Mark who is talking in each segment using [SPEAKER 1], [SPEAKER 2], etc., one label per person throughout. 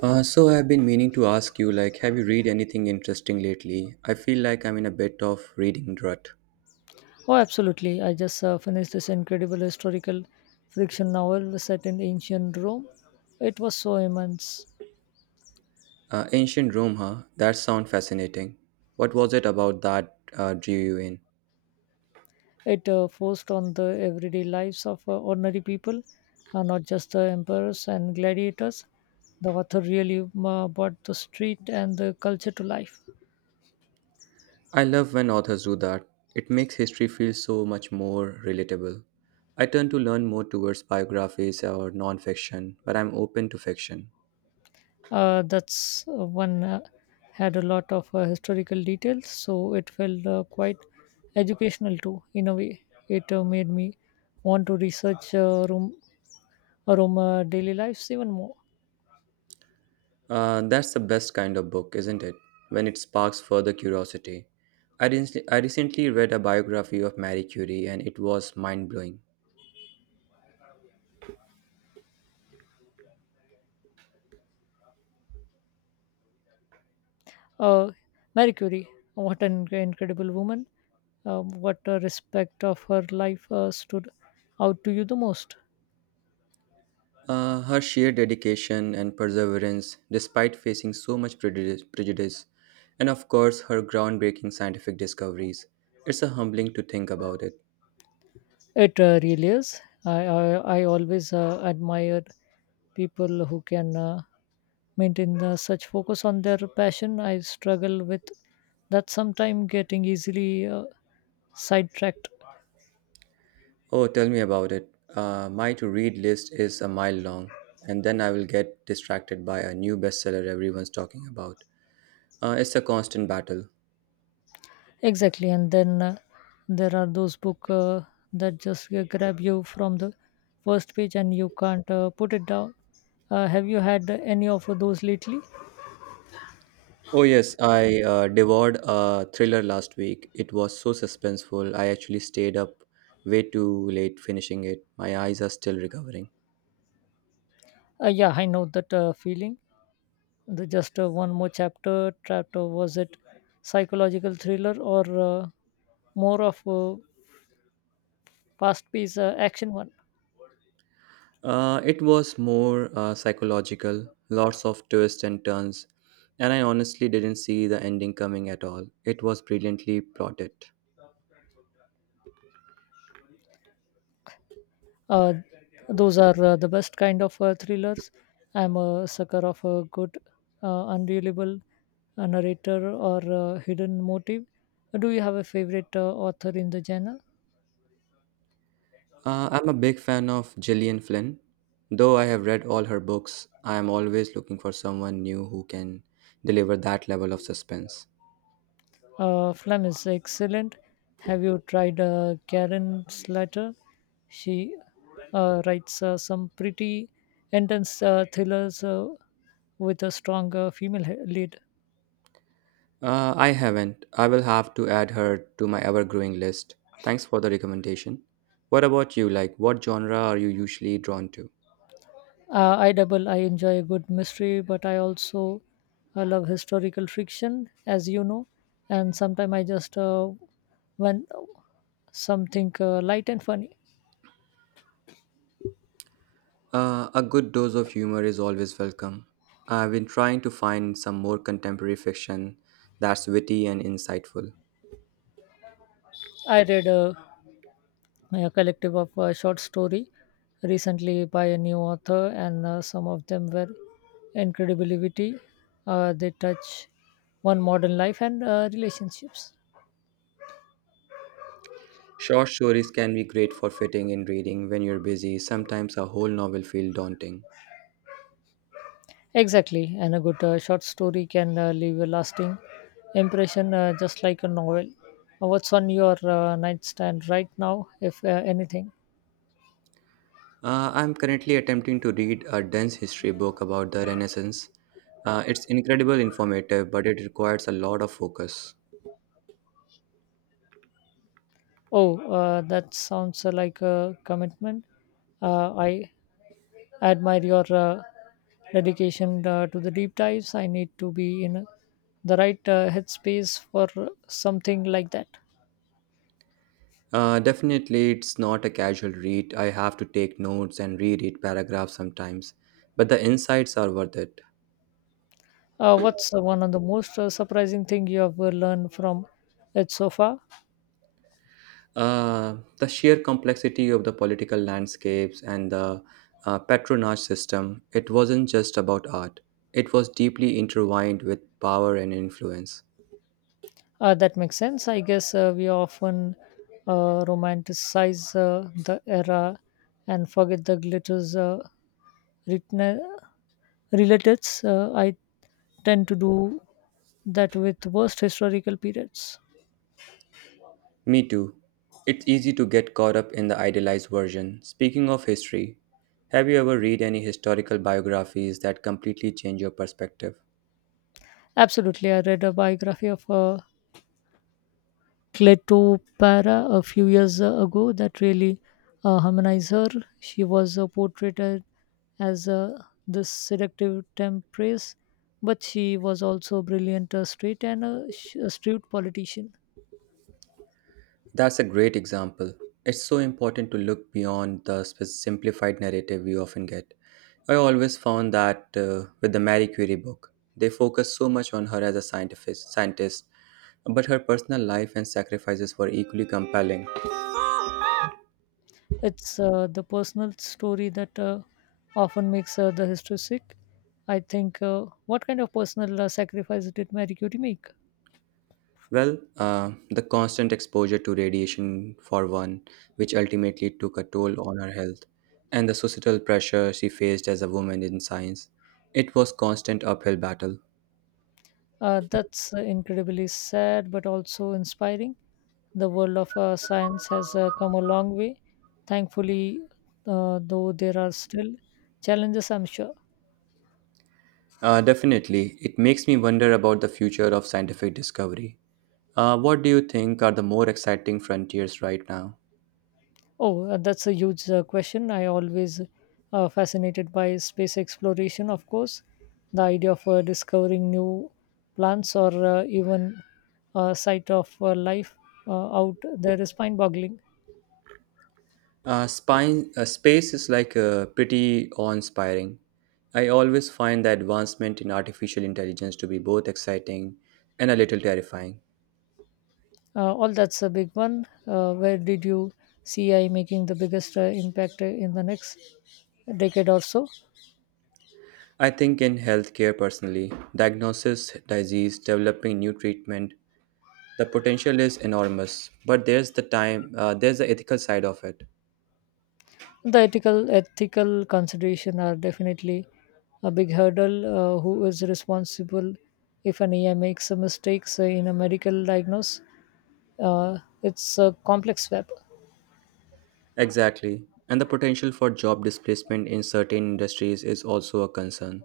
[SPEAKER 1] So I've been meaning to ask you, like, have you read anything interesting lately? I feel like I'm in a bit of reading rut.
[SPEAKER 2] Oh, absolutely. I just finished this incredible historical fiction novel set in ancient Rome. It was so immense.
[SPEAKER 1] Ancient Rome, huh? That sounds fascinating. What was it about that drew you in?
[SPEAKER 2] It forced on the everyday lives of ordinary people, not just the emperors and gladiators. The author really brought the street and the culture to life.
[SPEAKER 1] I love when authors do that. It makes history feel so much more relatable. I tend to learn more towards biographies or non-fiction, but I'm open to fiction.
[SPEAKER 2] That's one had a lot of historical details, so it felt quite educational too. In a way, it made me want to research Rome daily lives even more.
[SPEAKER 1] That's the best kind of book, isn't it? When it sparks further curiosity. I recently read a biography of Marie Curie and it was mind blowing.
[SPEAKER 2] Uh, Marie Curie, what an incredible woman! What a respect of her life stood out to you the most.
[SPEAKER 1] Her sheer dedication and perseverance, despite facing so much prejudice, and of course, her groundbreaking scientific discoveries. It's a humbling to think about it.
[SPEAKER 2] It really is. I always admire people who can maintain such focus on their passion. I struggle with that sometime getting easily sidetracked.
[SPEAKER 1] Oh, tell me about it. My to read list is a mile long, and then I will get distracted by a new bestseller everyone's talking about. It's a constant battle.
[SPEAKER 2] Exactly, and then there are those book that just grab you from the first page and you can't put it down. Have you had any of those lately?
[SPEAKER 1] Oh, yes, I devoured a thriller last week. It was so suspenseful. I actually stayed up way too late finishing it. My eyes are still recovering.
[SPEAKER 2] Yeah, I know that feeling. The just one more chapter trapped. Was it psychological thriller or more of a fast-paced action one?
[SPEAKER 1] It was more psychological, lots of twists and turns, and I honestly didn't see the ending coming at all. It was brilliantly plotted.
[SPEAKER 2] Uh, those are the best kind of thrillers. I'm a sucker of a good, unreliable narrator or hidden motive. Do you have a favorite author in the genre?
[SPEAKER 1] I'm a big fan of Gillian Flynn. Though I have read all her books, I am always looking for someone new who can deliver that level of suspense.
[SPEAKER 2] Flem is excellent. Have you tried Karen Slater? She writes some pretty intense thrillers with a strong lead.
[SPEAKER 1] I haven't. I will have to add her to my ever growing list. Thanks for the recommendation. What about you? Like, what genre are you usually drawn to?
[SPEAKER 2] I double. I enjoy a good mystery, but I also I love historical fiction, as you know. And sometimes I just when something light and funny.
[SPEAKER 1] A good dose of humor is always welcome. I've been trying to find some more contemporary fiction that's witty and insightful.
[SPEAKER 2] I read a collective of short story recently by a new author, and some of them were incredibly witty. They touch one modern life and relationships.
[SPEAKER 1] Short stories can be great for fitting in reading when you're busy. Sometimes a whole novel feels daunting.
[SPEAKER 2] Exactly, and a good short story can leave a lasting impression just like a novel. What's on your nightstand right now, if anything?
[SPEAKER 1] I'm currently attempting to read a dense history book about the Renaissance. It's incredibly informative, but it requires a lot of focus.
[SPEAKER 2] Oh, that sounds like a commitment. I admire your dedication to the deep dives. I need to be in the right headspace for something like that.
[SPEAKER 1] Definitely, it's not a casual read. I have to take notes and reread paragraphs sometimes, but the insights are worth it.
[SPEAKER 2] What's one of the most surprising thing you have learned from it so far?
[SPEAKER 1] The sheer complexity of the political landscapes and the patronage system, it wasn't just about art, it was deeply intertwined with power and influence.
[SPEAKER 2] That makes sense. I guess we often romanticize the era and forget the glitters written- relatives. I tend to do that with worst historical periods.
[SPEAKER 1] Me too. It's easy to get caught up in the idealized version. Speaking of history, have you ever read any historical biographies that completely change your perspective?
[SPEAKER 2] Absolutely. I read a biography of Cleopatra a few years ago that really harmonized her. She was portrayed as this seductive temptress, but she was also a brilliant, straight, and a astute politician.
[SPEAKER 1] That's a great example. It's so important to look beyond the simplified narrative we often get. I always found that with the Marie Curie book, they focus so much on her as a scientist, but her personal life and sacrifices were equally compelling.
[SPEAKER 2] It's the personal story that often makes the history sick. I think, what kind of personal sacrifice did Mary Curie make?
[SPEAKER 1] Well, the constant exposure to radiation, for one, which ultimately took a toll on her health, and the societal pressure she faced as a woman in science. It was constant uphill battle.
[SPEAKER 2] That's incredibly sad, but also inspiring. The world of science has come a long way, thankfully, though there are still challenges, I'm sure.
[SPEAKER 1] Definitely, it makes me wonder about the future of scientific discovery. What do you think are the more exciting frontiers right now?
[SPEAKER 2] Oh, that's a huge question. I always fascinated by space exploration, of course. The idea of discovering new plants or even sight of life out there is mind-boggling.
[SPEAKER 1] Space is like pretty awe-inspiring. I always find the advancement in artificial intelligence to be both exciting and a little terrifying.
[SPEAKER 2] All that's a big one. Where did you see AI making the biggest impact in the next decade or so?
[SPEAKER 1] I think in healthcare personally, diagnosis, disease, developing new treatment, the potential is enormous, but there's the ethical side of it.
[SPEAKER 2] The ethical consideration are definitely a big hurdle. Who is responsible if an AI makes a mistakes in a medical diagnosis? uh, it's a complex web.
[SPEAKER 1] Exactly. And the potential for job displacement in certain industries is also a concern.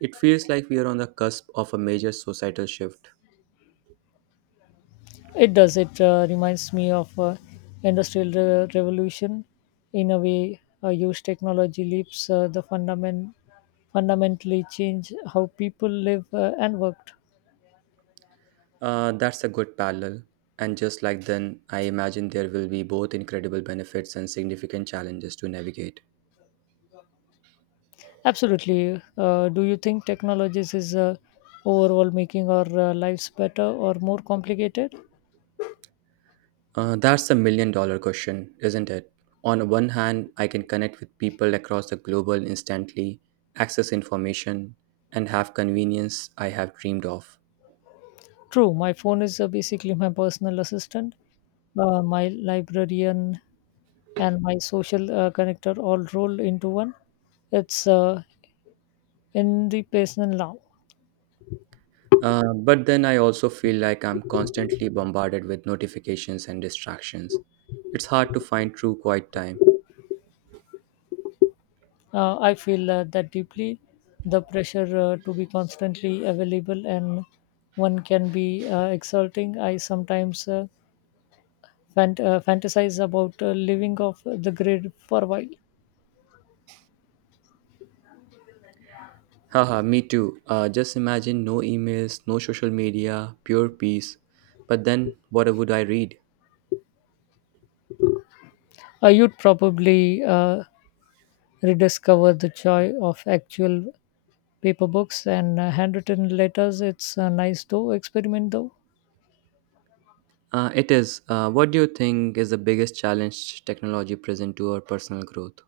[SPEAKER 1] It feels like we are on the cusp of a major societal shift.
[SPEAKER 2] It does. It reminds me of revolution in a way. Huge technology leaps the fundamentally change how people live and worked.
[SPEAKER 1] That's a good parallel. And just like then, I imagine there will be both incredible benefits and significant challenges to navigate.
[SPEAKER 2] Absolutely. Do you think technologies is overall making our lives better or more complicated?
[SPEAKER 1] That's a million dollar question, isn't it? On one hand, I can connect with people across the globe instantly, access information, and have convenience I have dreamed of.
[SPEAKER 2] True, my phone is basically my personal assistant, my librarian, and my social connector all rolled into one. It's in the present now.
[SPEAKER 1] But then I also feel like I'm constantly bombarded with notifications and distractions. It's hard to find true quiet time.
[SPEAKER 2] I feel that deeply. The pressure to be constantly available and one can be exulting. I sometimes fantasize about living off the grid for a while.
[SPEAKER 1] Haha, me too. Just imagine no emails, no social media, pure peace. But then, what would I read?
[SPEAKER 2] You'd probably rediscover the joy of actual paper books and handwritten letters. It's a nice though experiment though.
[SPEAKER 1] It is. What do you think is the biggest challenge technology present to our personal growth?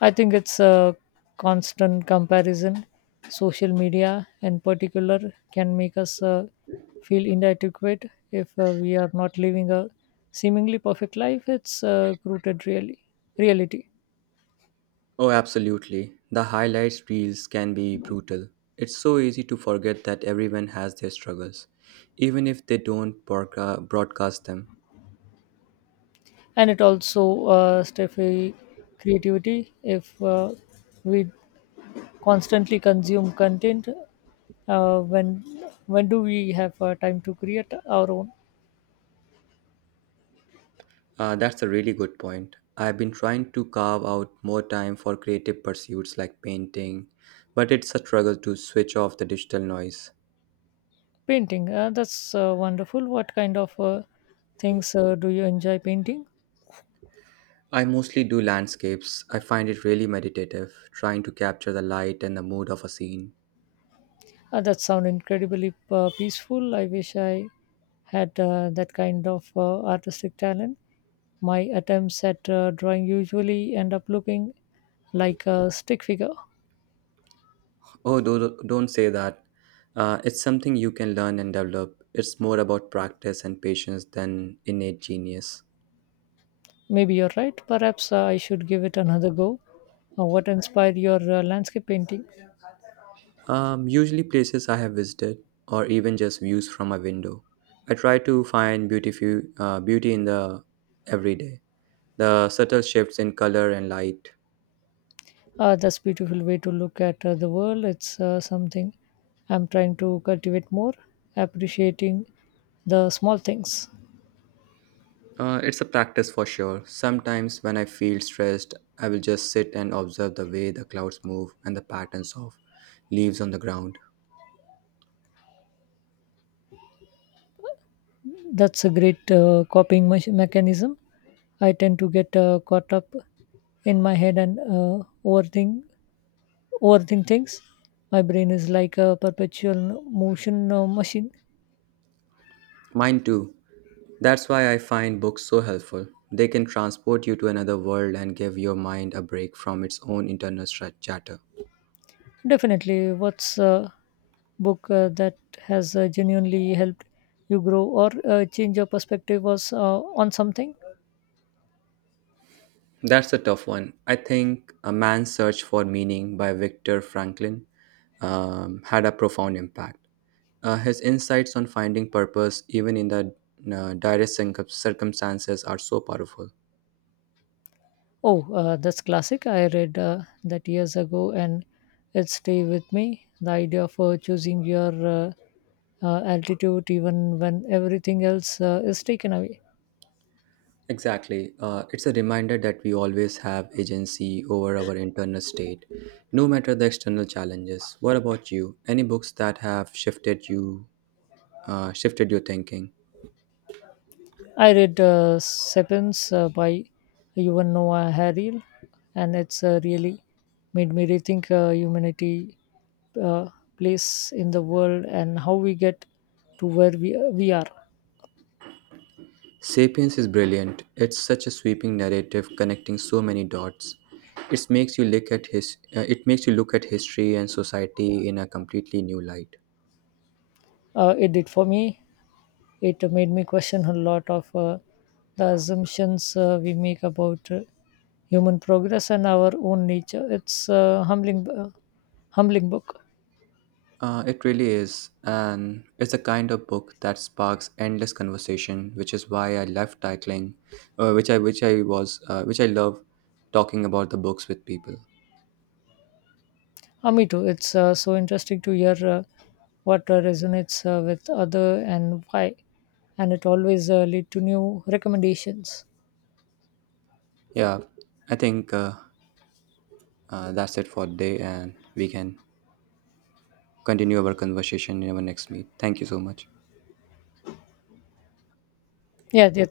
[SPEAKER 2] I think it's a constant comparison. Social media, in particular, can make us feel inadequate if we are not living a seemingly perfect life. It's rooted really reality.
[SPEAKER 1] Oh, absolutely. The highlights reels can be brutal. It's so easy to forget that everyone has their struggles, even if they don't broadcast them.
[SPEAKER 2] And it also stifles creativity if we constantly consume content uh, when when do we have time to create our own.
[SPEAKER 1] That's a really good point. I've been trying to carve out more time for creative pursuits like painting, but it's a struggle to switch off the digital noise.
[SPEAKER 2] Painting that's wonderful. What kind of things do you enjoy painting?
[SPEAKER 1] I mostly do landscapes. I find it really meditative, trying to capture the light and the mood of a scene.
[SPEAKER 2] That sound incredibly peaceful. I wish I had that kind of artistic talent. My attempts at drawing usually end up looking like a stick figure.
[SPEAKER 1] Don't say that. It's something you can learn and develop. It's more about practice and patience than innate genius.
[SPEAKER 2] Maybe you're right. Perhaps I should give it another go. What inspired your landscape painting?
[SPEAKER 1] Usually, places I have visited, or even just views from a window. I try to find beautiful beauty in the everyday, the subtle shifts in color and light.
[SPEAKER 2] That's beautiful way to look at the world. It's something I'm trying to cultivate more, appreciating the small things.
[SPEAKER 1] It's a practice for sure. Sometimes when I feel stressed, I will just sit and observe the way the clouds move and the patterns of leaves on the ground.
[SPEAKER 2] That's a great copying mechanism. I tend to get caught up in my head and overthink things. My brain is like a perpetual motion machine.
[SPEAKER 1] Mine too. That's why I find books so helpful. They can transport you to another world and give your mind a break from its own internal chatter.
[SPEAKER 2] Definitely, what's book that has genuinely helped you grow or change your perspective was on something?
[SPEAKER 1] That's a tough one. I think A Man's Search for Meaning by Viktor Franklin had a profound impact. His insights on finding purpose, even in the direst circumstances, are so powerful.
[SPEAKER 2] Oh, that's classic. I read that years ago and it stayed with me. The idea of choosing your altitude even when everything else is taken away.
[SPEAKER 1] Exactly. It's a reminder that we always have agency over our internal state, no matter the external challenges. What about you? Any books that have shifted your thinking?
[SPEAKER 2] I read Sapiens by Yuval Noah Harari, and it's really made me rethink humanity uh, place in the world and how we get to where we are.
[SPEAKER 1] *Sapiens* is brilliant. It's such a sweeping narrative connecting so many dots. It makes you look at history and society in a completely new light.
[SPEAKER 2] It did for me. It made me question a lot of the assumptions we make about human progress and our own nature. It's a humbling book.
[SPEAKER 1] It really is, and it's the kind of book that sparks endless conversation, which is why I left cycling, which I love talking about the books with people.
[SPEAKER 2] Me too. It's so interesting to hear what resonates with other and why, and it always lead to new recommendations.
[SPEAKER 1] Yeah, I think that's it for today, and we can continue our conversation in our next meet. Thank you so much.
[SPEAKER 2] Yeah, yeah.